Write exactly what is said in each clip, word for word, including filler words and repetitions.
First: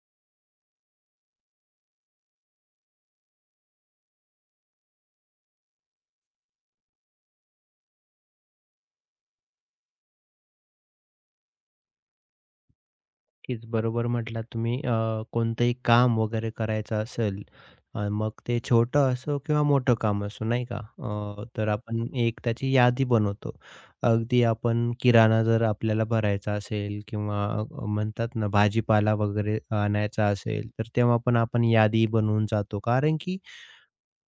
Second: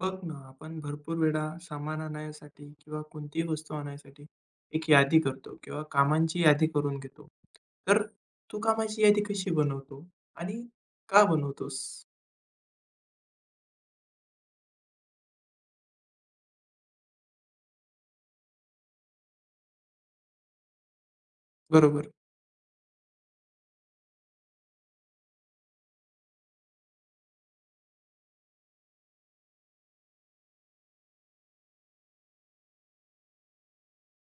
बघ ना, आपण भरपूर वेळा सामान आणायसाठी किंवा कोणतीही वस्तू आणायसाठी एक यादी करतो किंवा कामांची यादी करून घेतो. तर तू कामाची यादी कशी बनवतो आणि का बनवतोस? नक्कीच बरोबर म्हटलात तुम्ही. अ, कोणतंही काम वगैरे करायचं असेल, अ, मग ते छोटं असो किंवा मोठं काम असो नाही का? अ, तर आपण बरोबर, एक त्याची यादी बनवतो. अगदी आपण किराणा जर आपल्याला भरायचा असेल किंवा अ, म्हणतात ना भाजीपाला वगैरे आणायचा असेल, तर तेव्हा पण आपण यादी बनवून जातो. कारण की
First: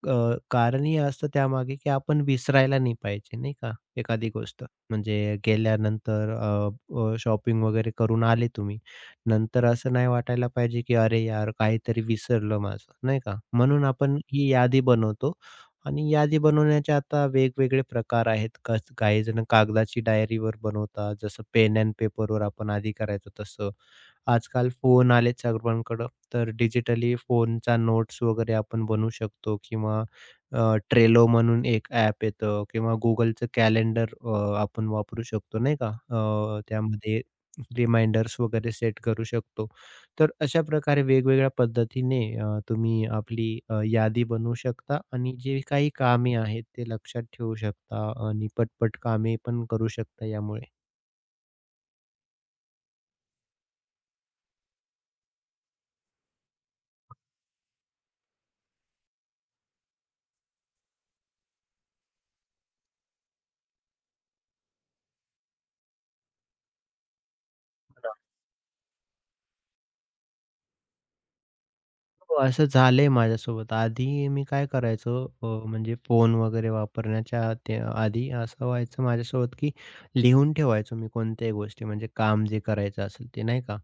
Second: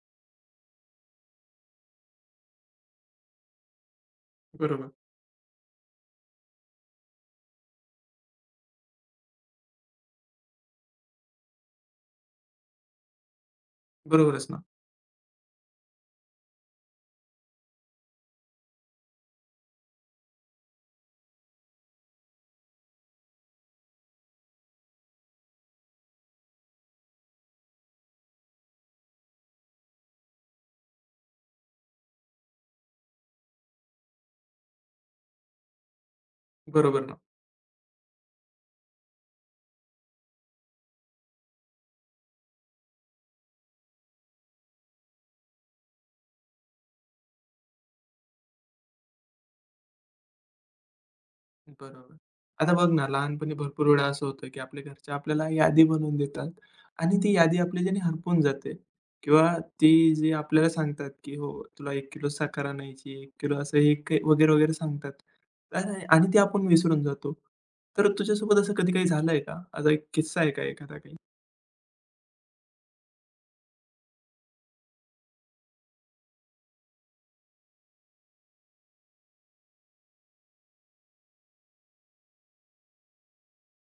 अ, कारण हे असतं त्यामागे, की आपण विसरायला नाही पाहिजे नाही का एखादी गोष्ट. बरोबर. म्हणजे गेल्यानंतर अ, अ, शॉपिंग वगैरे करून आले तुम्ही. नंतर असं नाही वाटायला पाहिजे, की "अरे यार, काहीतरी विसरलं माझं." नाही का? म्हणून आपण ही बरोबरच ना. यादी बनवतो आणि यादी बनवण्याचे आता वेगवेगळे प्रकार आहेत. कस काही जण कागदाची डायरीवर बनवतात, जसं पेन एंड पेपरवर आपण आधी करायचो तसं. आजकाल फोन आलेत सर्वांकडं, तर डिजिटली फोनचा नोट्स वगैरे आपण बनवू शकतो किंवा अ, Trello म्हणून एक ॲप येतं किंवा Googleचं कॅलेंडर अ, आपण वापरू शकतो नाही का? अ, बरोबर ना. त्यामध्ये रिमाइंडर्स वगैरे सेट करू शकतो. तर अशा प्रकारे वेगवेगळ्या पद्धतीने अ, तुम्ही आपली अ, यादी बनवू शकता आणि जे काही कामे आहेत ते लक्षात ठेवू शकता आणि पटपट कामे पण करू शकता यामुळे. बरोबर. आता बघ ना, लहानपणी भरपूर वेळा असं होतं, की आपल्या घरचे आपल्याला यादी बनवून देतात आणि ती यादी आपल्याच्याने हरपून जाते किंवा ती जी आपल्याला सांगतात, की हो, तुला एक किलो साखर आणायची, एक किलो असं हे क वगैरे, वगैरे सांगतात. आणि आणि ते आपण विसरून जातो. तर तुझ्यासोबत असं कधी काही झालंय का? असा एक किस्सा आहे का एखादा काही? हो, असं झालंय माझ्यासोबत. आधी मी काय करायचो अ, म्हणजे फोन वगैरे वापरण्याच्या ते आधी असं व्हायचं माझ्यासोबत, की लिहून ठेवायचो मी कोणत्याही गोष्टी म्हणजे काम जे करायचं असेल ते नाही का?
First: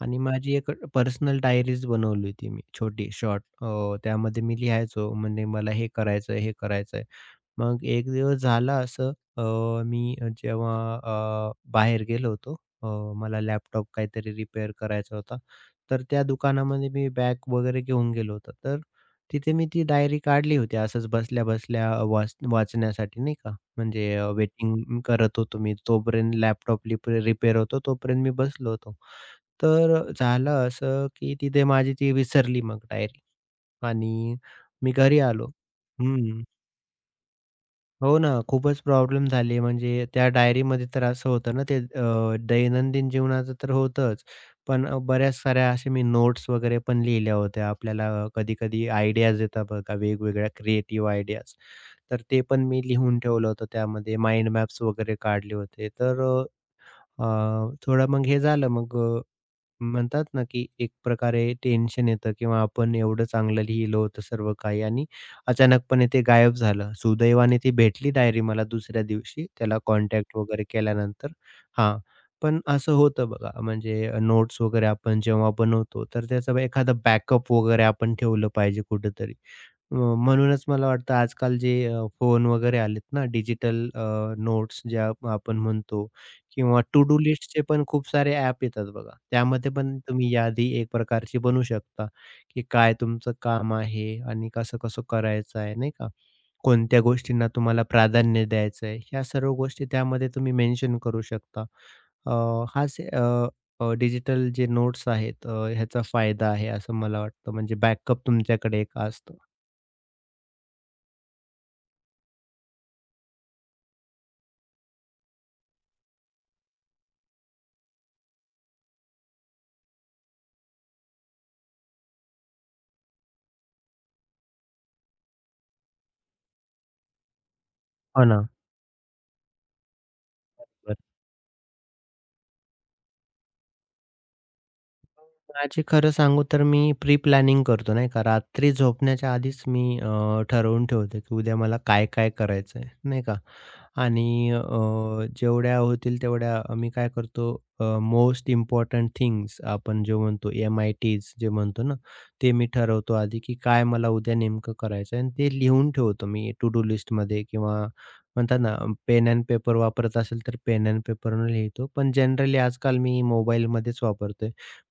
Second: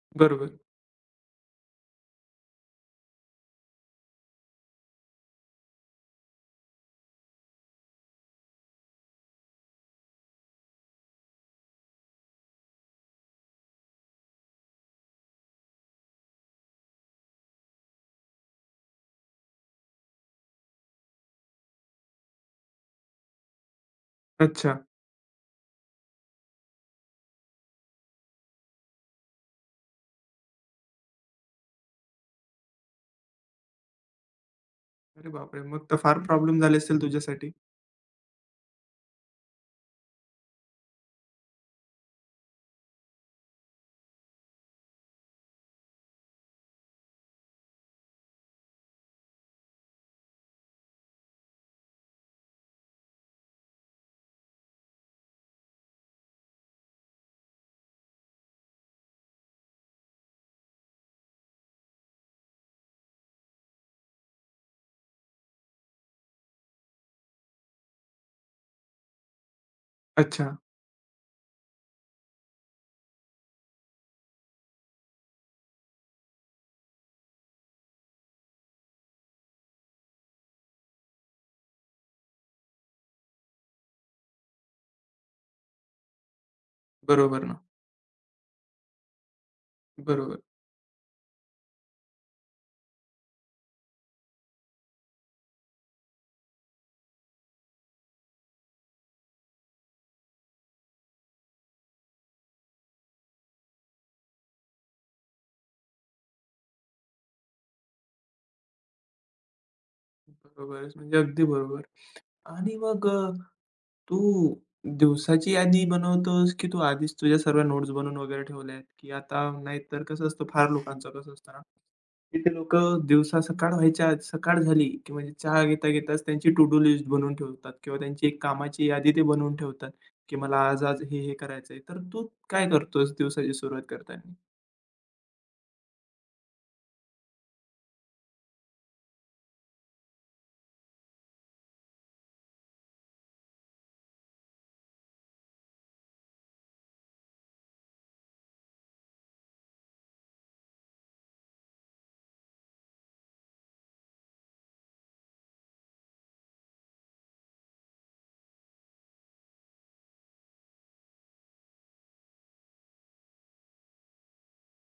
आणि बरोबर. माझी एक पर्सनल डायरीज बनवली होती मी छोटी शॉर्ट अ, त्यामध्ये मी लिहायचो म्हणजे मला हे करायचं हे करायचं. मग एक दिवस झालं असं, अ, मी जेव्हा अ, बाहेर गेलो होतो, अ, मला लॅपटॉप काहीतरी रिपेअर करायचा होता. तर त्या दुकानामध्ये मी बॅग वगैरे घेऊन गेलो होतो. तर तिथे मी ती डायरी काढली होती असंच बसल्या-बसल्या वाच वाचण्यासाठी नाही का. म्हणजे अच्छा. वेटिंग करत होतो मी. तोपर्यंत लॅपटॉप रिपेअर होतो तोपर्यंत मी बसलो होतो. तर झालं असं की तिथे माझी ती विसरली मग डायरी आणि मी घरी अरे आलो. बापरे! मग तर फार हं. प्रॉब्लेम झाले असेल तुझ्यासाठी. हो ना, खूपच प्रॉब्लेम झाली. म्हणजे त्या डायरीमध्ये तर असं होतं ना, ते अ, दैनंदिन जीवनाचं तर होतंच. पण अ, बऱ्याच साऱ्या अशा मी नोट्स वगैरे पण लिहिल्या होत्या. आपल्याला कधी-कधी आयडियाज येतात बघा, वेगवेगळ्या क्रिएटिव्ह आयडियाज. तर ते पण मी लिहून ठेवलं होतं त्यामध्ये. माइंड मॅप्स वगैरे काढले होते. तर अ, अ, थोडं मग हे झालं मग म्हणतात ना, की एक प्रकारे टेन्शन येतं किंवा आपण एवढं चांगलं लिहिलं होतं सर्व काही आणि अचानकपणे ते गायब झालं. सुदैवाने ती भेटली डायरी मला दुसऱ्या दिवशी त्याला कॉन्टॅक्ट अच्छा. वगैरे केल्यानंतर. हां, पण असं होतं बघा म्हणजे नोट्स वगैरे आपण जेव्हा बनवतो, तर त्याचा एखादा बॅकअप वगैरे आपण ठेवलं पाहिजे कुठेतरी. अ, म्हणूनच मला वाटतं आजकाल जे फोन वगैरे आलेत ना डिजिटल नोट्स ज्या आपण म्हणतो. किंवा टू डू बरोबर ना. लिस्टचे पण खूप सारे ॲप येतात बघा. त्यामध्ये पण तुम्ही बरोबर. यादी एक प्रकारची बनवू शकता, की काय तुमचं काम आहे आणि कसं-कसं करायचं आहे, नाही का? कोणत्या गोष्टींना तुम्हाला प्राधान्य द्यायचं आहे, ह्या सर्व गोष्टी त्यामध्ये तुम्ही मेन्शन करू शकता. अ, हाच अ, अ, डिजिटल जे नोट्स आहेत, अ, ह्याचा फायदा आहे असं मला वाटतं. म्हणजे बॅकअप तुमच्याकडे एक असतो. बरोबरच, म्हणजे अगदी बरोबर. आणि मग अ, तू दिवसाची यादी बनवतोस, की तू आधीच तुझ्या सर्व नोट्स बनवून वगैरे ठेवल्या आहेत, की आता नाहीतर कसं असतं फार लोकांचं कसं असतं ना, की ते लोकं दिवसा सकाळ व्हायच्या आधी सकाळ झाली, की म्हणजे चहा घेता-घेताच त्यांची टू डू लिस्ट बनवून ठेवतात किंवा हो त्यांची एक ना. कामाची यादी ते बनवून ठेवतात, की मला आज-आज हे-हे करायचंय. तर तू काय करतोस दिवसाची सुरुवात करताना? माझी खरं सांगू तर मी प्री प्लॅनिंग करतो नाही का. रात्री झोपण्याच्या आधीच मी अ, ठरवून ठेवतो, की उद्या मला काय-काय करायचंय नाही का. आणि अ, जेवढ्या होतील तेवढ्या मी काय करतो, अ, मोस्ट इम्पोर्टंट थिंग्स आपण जे म्हणतो एम-आय-टीज जे म्हणतो ना, ते मी ठरवतो आधी, की काय मला उद्या नेमकं करायचंय आणि ते लिहून ठेवतो मी टू डू लिस्टमध्ये किंवा म्हणतात ना पेन एंड पेपर वापरत असेल तर पेन एंड पेपरने लिहितो. पण जनरली आजकाल मी मोबाईलमध्येच वापरतो.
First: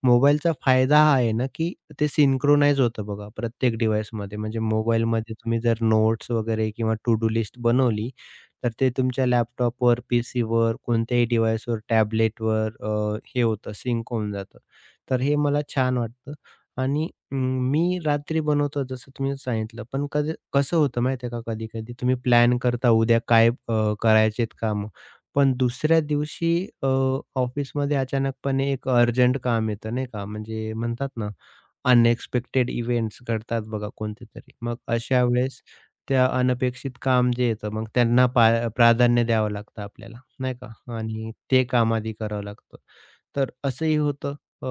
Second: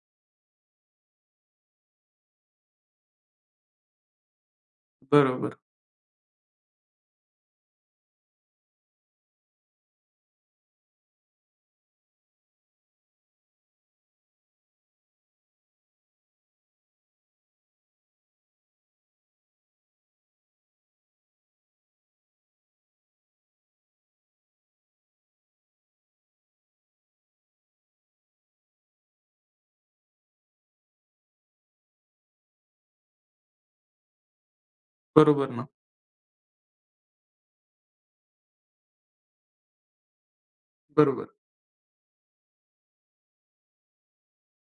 मोबाईलचा फायदा हा आहे ना, की ते सिंक्रोनाइज होतं बघा प्रत्येक डिव्हाइसमध्ये. म्हणजे मोबाईलमध्ये बरोबर. तुम्ही जर नोट्स वगैरे किंवा टू डू लिस्ट बनवली, तर ते तुमच्या लॅपटॉपवर, पीसीवर, कोणत्याही डिव्हाइसवर, टॅबलेटवर अ, हे होतं सिंक होऊन जातं. तर हे मला छान वाटतं. आणि अं, मी रात्री बनवतो जसं तुम्ही सांगितलं. पण कधी कसं होतं माहिती आहे का, कधी-कधी तुम्ही प्लॅन करता उद्या काय अ, करायचेत कामं. पण दुसऱ्या दिवशी अ, ऑफिसमध्ये अचानकपणे एक अर्जंट काम येतं नाही का, म्हणजे म्हणतात ना, अनएक्सपेक्टेड इव्हेंट्स घडतात बघा कोणते तरी. मग अशा बरोबर वेळेस ना. त्या अनपेक्षित काम जे येतं, मग त्यांना पा प्राधान्य द्यावं लागतं आपल्याला, नाही का? बरोबर. आणि ते काम आधी करावं लागतं. तर असंही होतं. अ,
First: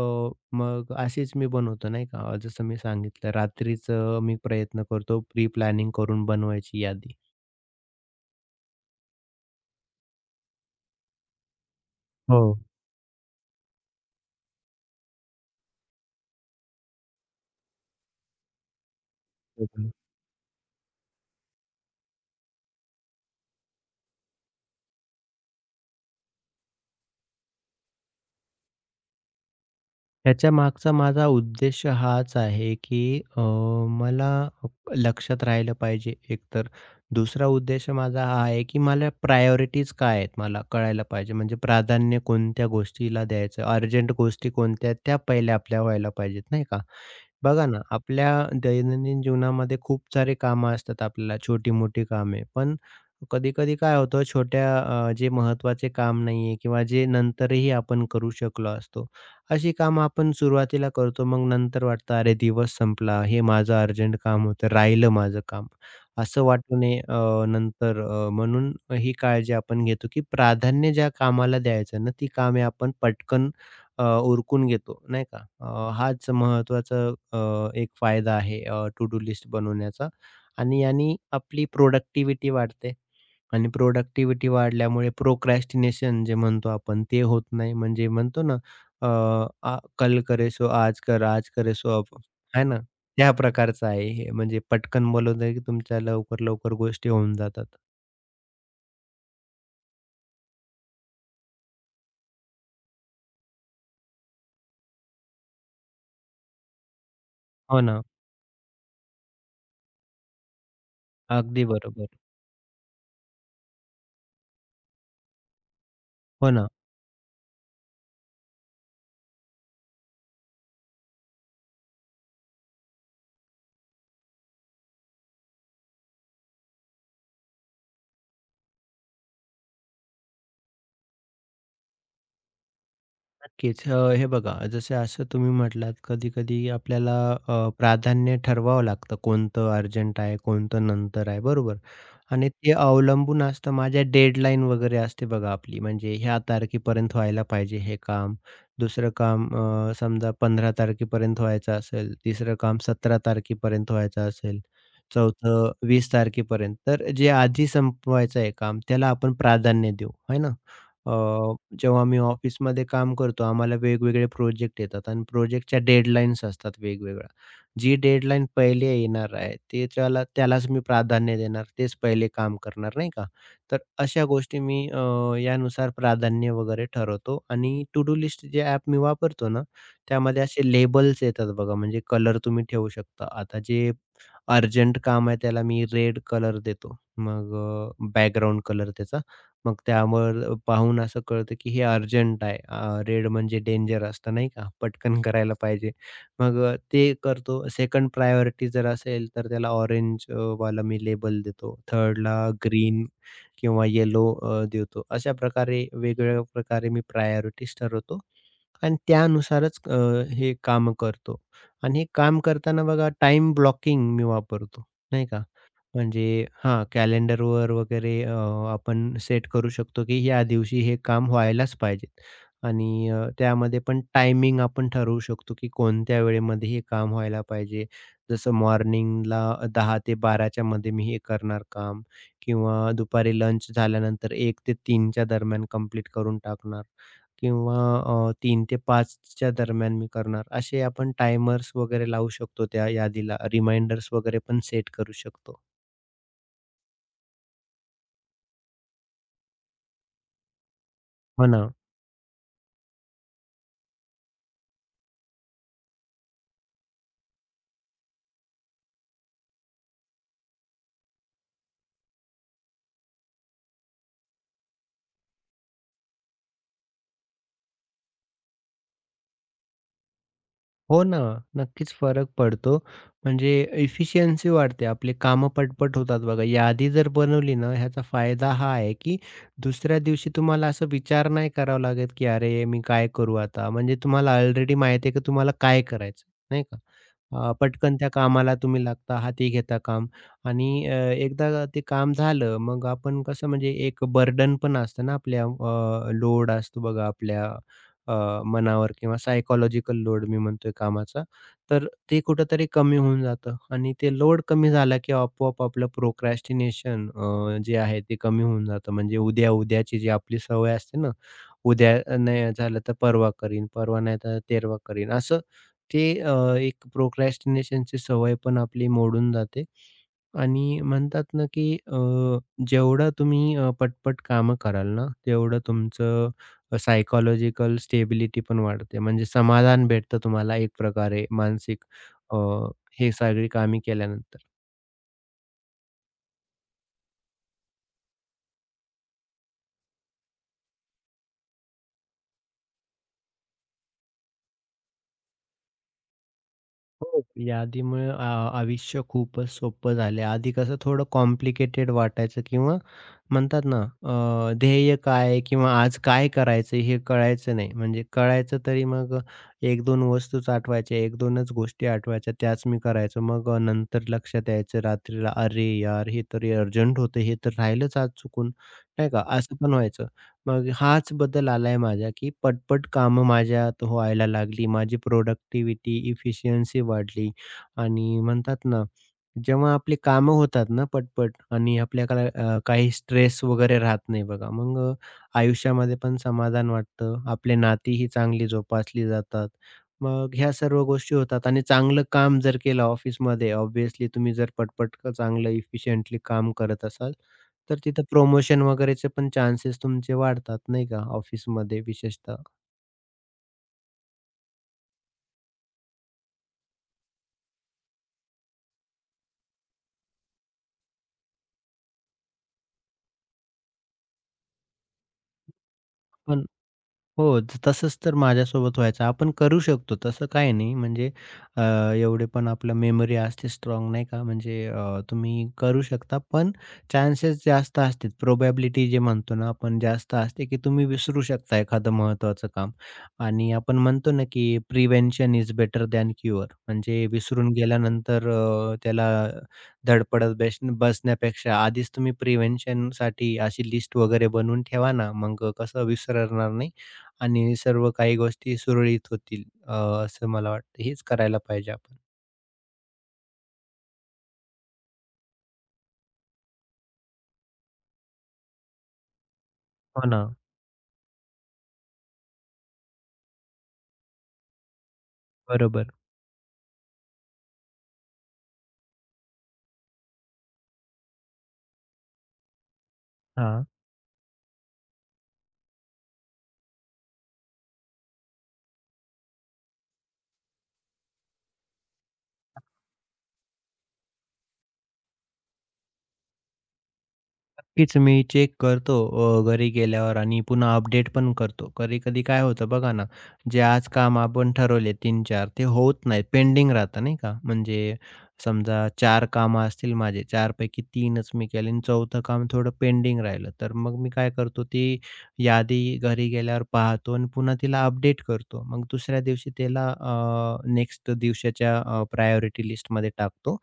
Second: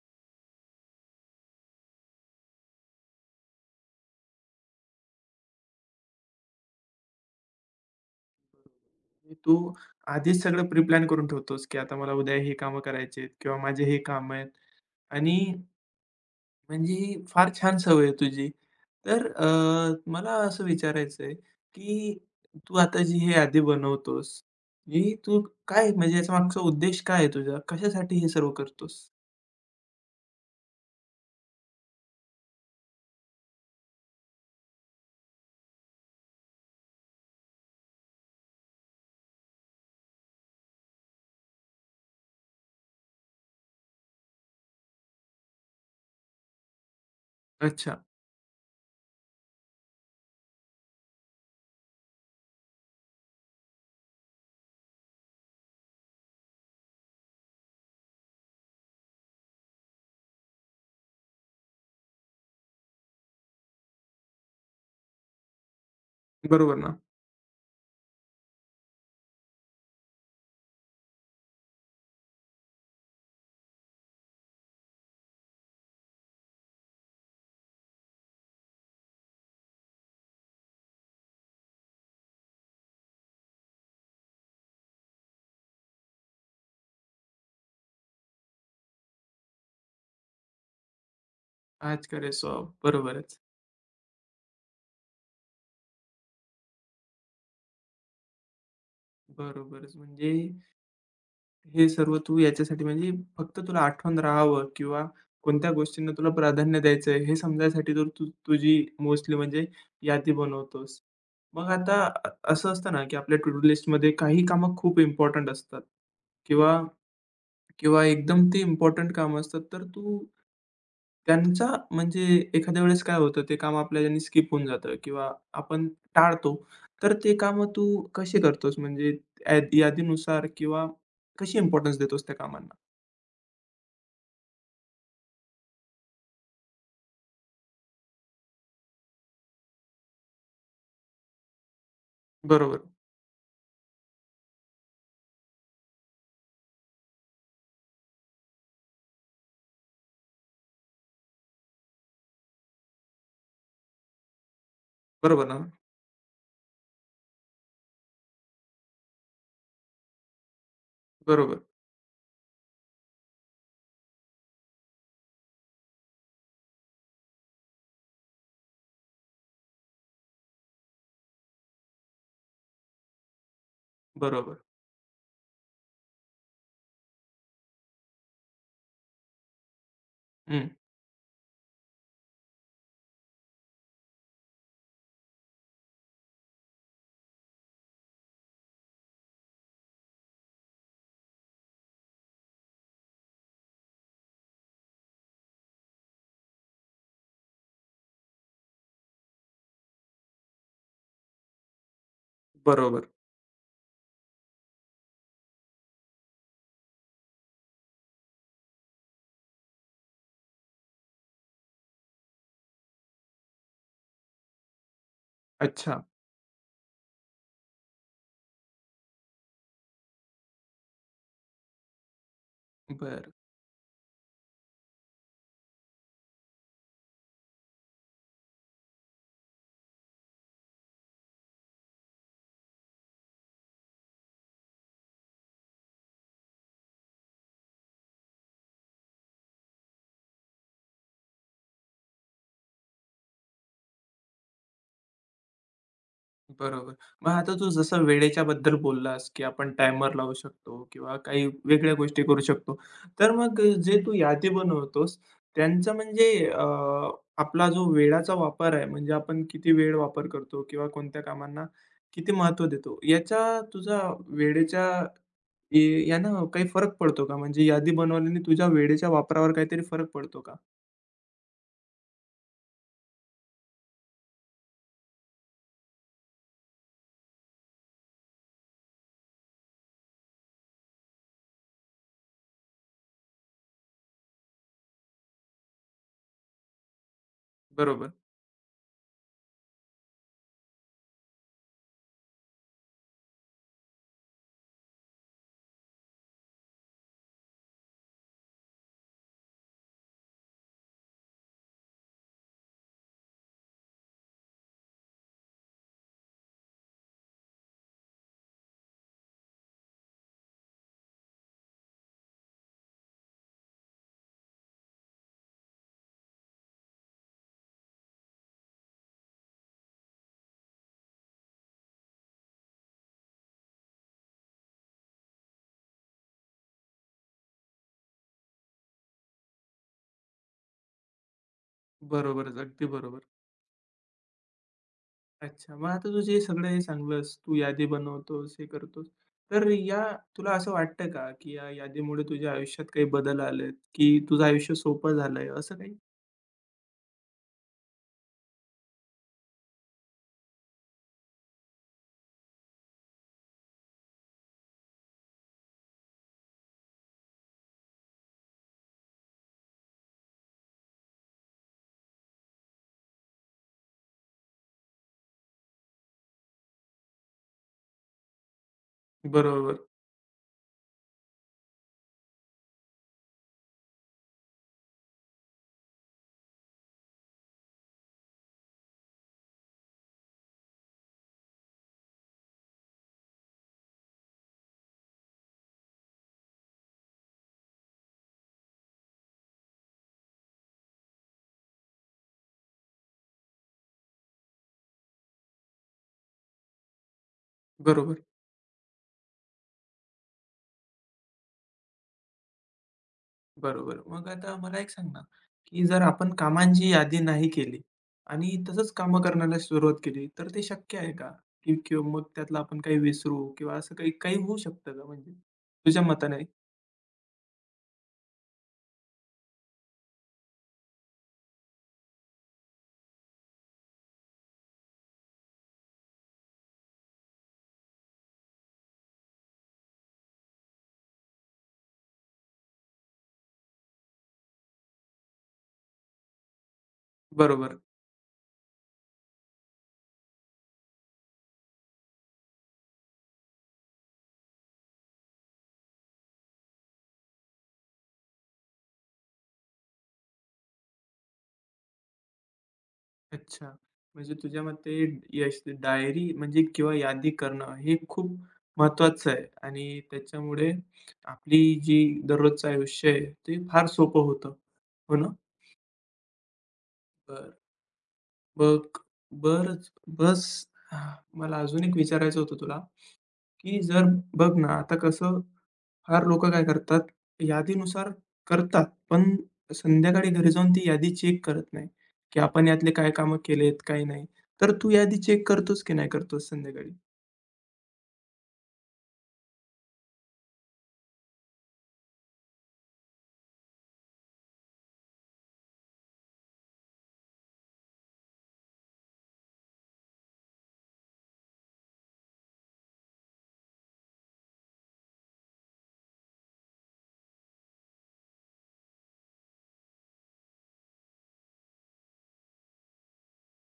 मग अशीच मी बनवतो नाही का, अ, जसं मी सांगितलं रात्रीचं मी प्रयत्न करतो प्री प्लॅनिंग करून बनवायची यादी. आणि तू आधीच सगळं प्री-प्लॅन करून ठेवतोस, की आता मला उद्या हो. ही कामं करायची आहेत किंवा माझे हे काम आहेत आणि म्हणजे ही फार छान सवय आहे तुझी. तर अ, मला असं विचारायचं आहे, की तू आता जी हे यादी बनवतोस, ही तू काय म्हणजे याच्या मागचा उद्देश काय आहे तुझा? कशासाठी हे सर्व करतोस? ह्याच्यामागचा माझा उद्देश हाच आहे, की अ, मला लक्षात राहिलं पाहिजे एकतर. दुसरा उद्देश माझा हा आहे, की मला प्रायोरिटीज काय आहेत मला कळायला पाहिजे. म्हणजे प्राधान्य कोणत्या गोष्टीला द्यायचं, अर्जंट गोष्टी कोणत्या आहेत त्या पहिल्या आपल्या व्हायला पाहिजेत, नाही का? बघा ना, अच्छा, आपल्या दैनंदिन जीवनामध्ये खूप सारे कामं असतात आपल्याला, छोटी-मोठी कामे. पण कधी-कधी काय होतं छोट्या, अ, जे महत्वाचे काम नाहीये किंवा जे नंतरही आपण करू शकलो असतो. अशी कामं आपण सुरुवातीला करतो, मग नंतर वाटतं, "अरे दिवस संपला, हे माझं अर्जंट काम होतं, राहिलं माझं काम." असं बरोबर वाटू ना? नये अ, नंतर, अ, म्हणून ही काळजी आपण घेतो, की प्राधान्य ज्या कामाला द्यायचं ना, ती कामे आपण पटकन अ, उरकून घेतो, नाही का? अ, हाच महत्त्वाचा अ, एक फायदा आहे अ, टू डू लिस्ट बनवण्याचा. आणि यानी आपली प्रोडक्टिव्हिटी वाढते आणि प्रोडक्टिव्हिटी वाढल्यामुळे प्रोक्रॅस्टिनेशन जे म्हणतो आपण ते होत नाही. म्हणजे म्हणतो ना, अ, आ कल करे सो आज कर, आज करे सो आज अब, करे सो आहे ना? त्या बरोबरच. प्रकारचं आहे हे. म्हणजे पटकन बनवलं की तुमच्या लवकर-लवकर गोष्टी होऊन जातात. बरोबरच म्हणजे हे सर्व तू याच्यासाठी म्हणजे फक्त तुला आठवण राहावं किंवा कोणत्या गोष्टींना तुला प्राधान्य द्यायचं आहे हे हो समजायसाठी ना. तर तू तुझी मोस्टली म्हणजे यादी बनवतोस. अगदी मग आता बरोबर. अ असं असतं ना, की आपल्या टू-डू लिस्टमध्ये काही कामं खूप इम्पोर्टंट असतात हो ना. किंवा किंवा एकदम ती इम्पोर्टंट कामं असतात. तर तू त्यांचा म्हणजे एखाद्या वेळेस काय होतं ते काम आपल्याने स्किप होऊन जातं किंवा आपण टाळतो. तर ते कामं तू कशी करतोस म्हणजे या यादीनुसार किंवा कशी इम्पोर्टन्स देतोस त्या कामांना? नक्कीच. अ, हे बघा जसे असं तुम्ही म्हटलात कधी-कधी आपल्याला अ, प्राधान्य ठरवावं लागतं कोणतं अर्जंट आहे, कोणतं नंतर आहे, बरोबर? आणि ते बरोबर. अवलंबून असतं माझ्या डेडलाईन वगैरे असते बघा आपली म्हणजे ह्या तारखेपर्यंत व्हायला पाहिजे हे काम. दुसरं काम, अ, समजा पंधरा तारखेपर्यंत व्हायचं असेल, तिसरं काम सतरा तारखेपर्यंत व्हायचं असेल, बरोबर ना? चौथं वीस तारखेपर्यंत. तर जे आधी संपवायचं आहे काम त्याला आपण प्राधान्य देऊ, आहे ना? अ, बरोबर, जेव्हा मी ऑफिसमध्ये काम करतो आम्हाला वेगवेगळे प्रोजेक्ट येतात आणि प्रोजेक्टच्या डेडलाईन्स असतात वेगवेगळ्या. जी डेडलाईन पहिले येणार आहे ते त्याला त्यालाच मी प्राधान्य देणार. तेच पहिले काम करणार नाही का. तर अशा बरोबर. गोष्टी मी अ, यानुसार प्राधान्य वगैरे ठरवतो आणि टू डू लिस्ट जे ॲप मी वापरतो ना, त्यामध्ये हं. असे लेबल्स येतात बघा म्हणजे कलर तुम्ही ठेवू शकता. आता जे अर्जंट काम आहे त्याला मी रेड कलर देतो. मग अ, बॅकग्राऊंड कलर त्याचा. मग त्यावर पाहून असं कळतं की हे अर्जंट आहे. अ, रेड म्हणजे डेंजर असतं नाही का, पटकन करायला पाहिजे. मग अ, ते करतो. सेकंड प्रायोरिटी जर असेल तर त्याला ऑरेंज वाला मी लेबल देतो. थर्डला ग्रीन बरोबर. किंवा येलो अ, देतो. अशा प्रकारे वेगवेगळ्या प्रकारे मी प्रायोरिटीज ठरवतो आणि त्यानुसारच अ, हे कामं करतो. आणि हे काम करताना बघा टाइम ब्लॉकिंग मी वापरतो, नाही का? अच्छा. म्हणजे हां, कॅलेंडरवर वगैरे अ, आपण सेट करू शकतो, की या दिवशी हे काम व्हायलाच पाहिजे आणि अ, बरं. त्यामध्ये पण टायमिंग आपण ठरवू शकतो, की कोणत्या वेळेमध्ये हे काम व्हायला पाहिजे. जसं मॉर्निंगला दहा ते बारा मध्ये मी हे करणार काम किंवा दुपारी लंच झाल्यानंतर एक ते तीन च्या दरम्यान कंप्लीट करून टाकणार किंवा अ, तीन ते पाच दरम्यान मी करणार. असे आपण टायमर्स वगैरे लावू शकतो त्या यादीला, रिमाइंडर्स वगैरे पण सेट करू शकतो. बरोबर. मग आता तू जसं वेळेच्याबद्दल बोललास, की आपण टायमर लावू शकतो किंवा काही हो ना. वेगळ्या गोष्टी करू शकतो. तर मग जे तू यादी बनवतोस, त्यांचा म्हणजे अ, आपला जो वेळाचा वापर आहे, म्हणजे आपण किती वेळ वापर करतो किंवा कोणत्या कामांना किती महत्त्व देतो, याचा तुझा वेळेच्या ए यानं काही फरक पडतो का? म्हणजे यादी बनवल्याने तुझ्या वेळेच्या वापरावर काहीतरी फरक पडतो का? हो ना. नक्कीच फरक पडतो. म्हणजे एफिशियन्सी वाढते. आपले कामं पटपट होतात बघा. यादी जर बनवली ना, ह्याचा फायदा हा आहे, की दुसऱ्या दिवशी तुम्हाला असं विचार नाही करावा लागत, की "अरे, मी काय करू आता?" म्हणजे तुम्हाला ऑलरेडी माहिती आहे, की तुम्हाला काय करायचं, नाही का? अ, पटकन त्या बरोबर. कामाला तुम्ही लागता, हाती घेता काम. आणि अ, एकदा ते काम झालं, मग आपण कसं म्हणजे एक बर्डन पण असतं ना आपल्या, लोड असतो बघा आपल्या अ, मनावर किंवा सायकॉलॉजिकल लोड मी म्हणतोय कामाचा, तर ते कुठेतरी कमी होऊन जातं आणि ते लोड कमी झाला की आपोआप आपलं प्रोक्रॅस्टिनेशन जे आहे ते कमी होऊन जातं. म्हणजे उद्या-उद्याची जी आपली सवय असते ना, उद्या नाही झालं तर परवा करीन, परवा नाही तर तेरवा करीन. असं ते, अ, एक प्रोक्रॅस्टिनेशनची सवय पण आपली मोडून जाते. आणि म्हणतात ना, की अ, जेवढं तुम्ही अ, पटपट कामं कराल ना, तेवढं तुमचं सायकॉलॉजिकल स्टेबिलिटी पण वाढते. म्हणजे समाधान भेटतं तुम्हाला एक प्रकारे मानसिक, अ, बरोबरच, अगदी हे बरोबर. सगळी कामे केल्यानंतर. अच्छा, मग आता तू जे सगळं हे सांगलंस, तू यादी बनवतोस, हे करतोस. तर या तुला असं वाटतं का, की या यादीमुळे तुझ्या आयुष्यात काही बदल आलेत, की तुझं आयुष्य सोपं झालंय असं काही? हो, यादीमुळे आ आयुष्य खूपच सोपं झालं. आधी कसं थोडं कॉम्प्लिकेटेड वाटायचं किंवा म्हणतात ना, अ, ध्येय काय आहे किंवा आज काय करायचं हे कळायचं नाही. म्हणजे कळायचं तरी मग एक-दोन वस्तूच आठवायच्या, एक-दोनच गोष्टी आठवायच्या त्याच मी करायचो. मग नंतर लक्षात यायचं रात्रीला, "अरे यार, हे तर अर्जंट होतं, हे तर राहिलंच आज चुकून." नाही का? असं पण बरोबर, व्हायचं. मग हाच बदल आलाय माझ्या, की पटपट कामं माझ्यात व्हायला लागली. माझी प्रोडक्टिव्हिटी, इफिशियन्सी वाढली. आणि म्हणतात ना, जेव्हा आपली कामं होतात ना पटपट आणि आपल्याला अ, काही स्ट्रेस वगैरे राहत नाही बघा. मग अ, आयुष्यामध्ये पण समाधान वाटतं. आपले नातीही चांगली जोपासली जातात. मग ह्या सर्व गोष्टी होतात आणि चांगलं काम जर केलं ऑफिसमध्ये, ऑब्व्हियसली तुम्ही जर पटपट क- चांगलं इफिशियंटली काम करत असाल, तर तिथं बरोबर, प्रमोशन वगैरेचे पण चान्सेस तुमचे वाढतात नाही का ऑफिसमध्ये विशेषतः. बरोबर. मग आता मला एक सांग ना, की जर आपण कामांची यादी नाही केली आणि तसंच कामं करण्याला सुरुवात केली, तर ते शक्य आहे का? की किंवा मग त्यातलं आपण काही विसरू किंवा असं काही काही होऊ शकतं का म्हणजे तुझ्या मताने? पण हो, ज तसंच तर माझ्यासोबत व्हायचं. आपण करू शकतो तसं काही नाही म्हणजे अ, एवढे पण आपलं मेमरी असते स्ट्राँग नाही का म्हणजे, अ, तुम्ही करू शकता. पण चान्सेस जास्त असतील. प्रोबॅबिलिटी जे म्हणतो ना आपण जास्त असते, की तुम्ही विसरू शकता एखादं महत्त्वाचं काम. आणि आपण म्हणतो ना, की prevention is better than cure, म्हणजे विसरून बरोबर. गेल्यानंतर अ, त्याला धडपडत बेस बसण्यापेक्षा आधीच तुम्ही प्रिव्हेन्शनसाठी अशी लिस्ट वगैरे बनवून ठेवा ना, मग कसं विसरणार नाही. आणि सर्व काही गोष्टी सुरळीत होतील, अ, असं मला वाटतं. हेच करायला पाहिजे आपण. अच्छा. म्हणजे तुझ्या मते यश डायरी म्हणजे किंवा यादी करणं हे खूप महत्त्वाचं आहे आणि हो ना. त्याच्यामुळे आपली जी दररोजचं आयुष्य आहे ते फार सोपं होतं. हो ना? बरोबर. बरं. मग बरंच बस हा, मला अजून एक विचारायचं होतं तुला, हां. की जर बघ ना आता कसं फार लोकं काय करतात, यादीनुसार करतात, पण संध्याकाळी घरी जाऊन ती यादी चेक करत नाही, की आपण यातले काय कामं केलेत, काय नाही. तर तू यादी चेक करतोस की नाही करतोस संध्याकाळी? नक्कीच मी चेक करतो, अ, घरी गेल्यावर आणि पुन्हा अपडेट पण करतो. कधी-कधी काय होतं बघा ना, जे आज काम आपण ठरवले तीन चार ते होत नाहीत, पेंडिंग राहतं नाही का? म्हणजे समजा चार कामं असतील माझे, चार पैकी तीनच मी केले आणि चौथं काम थोडं पेंडिंग राहिलं. तर मग मी काय करतो, ती यादी घरी गेल्यावर पाहतो आणि पुन्हा तिला अपडेट करतो. मग दुसऱ्या दिवशी त्याला नेक्स्ट दिवसाच्या प्रायोरिटी लिस्टमध्ये टाकतो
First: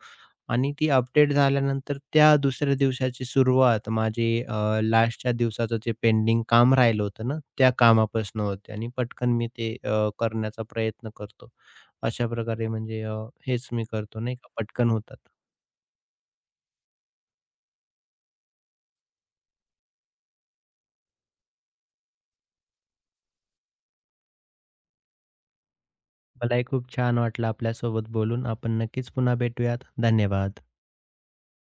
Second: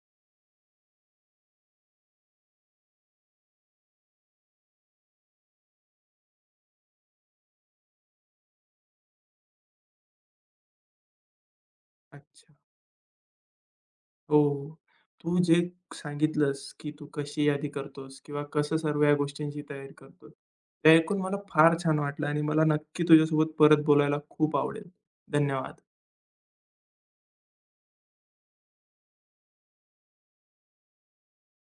आणि ती अपडेट झाल्यानंतर त्या दुसऱ्या दिवसाची सुरुवात माझी अ, लास्टच्या दिवसाचं जे पेंडिंग काम राहिलं होतं ना, त्या कामापासून होते आणि पटकन मी ते अ, करण्याचा प्रयत्न करतो. अशा अच्छा. प्रकारे म्हणजे, अ, हेच मी करतो नाही का, हो. पटकन होतात. तू जे सांगितलंस, की तू कशी यादी करतोस किंवा कसं सर्व या गोष्टींची तयारी करतोस, ते ऐकून मला फार छान वाटलं आणि मला नक्की तुझ्यासोबत परत बोलायला खूप आवडेल. धन्यवाद. मलाही खूप छान वाटलं आपल्यासोबत बोलून. आपण नक्कीच पुन्हा भेटूयात. धन्यवाद.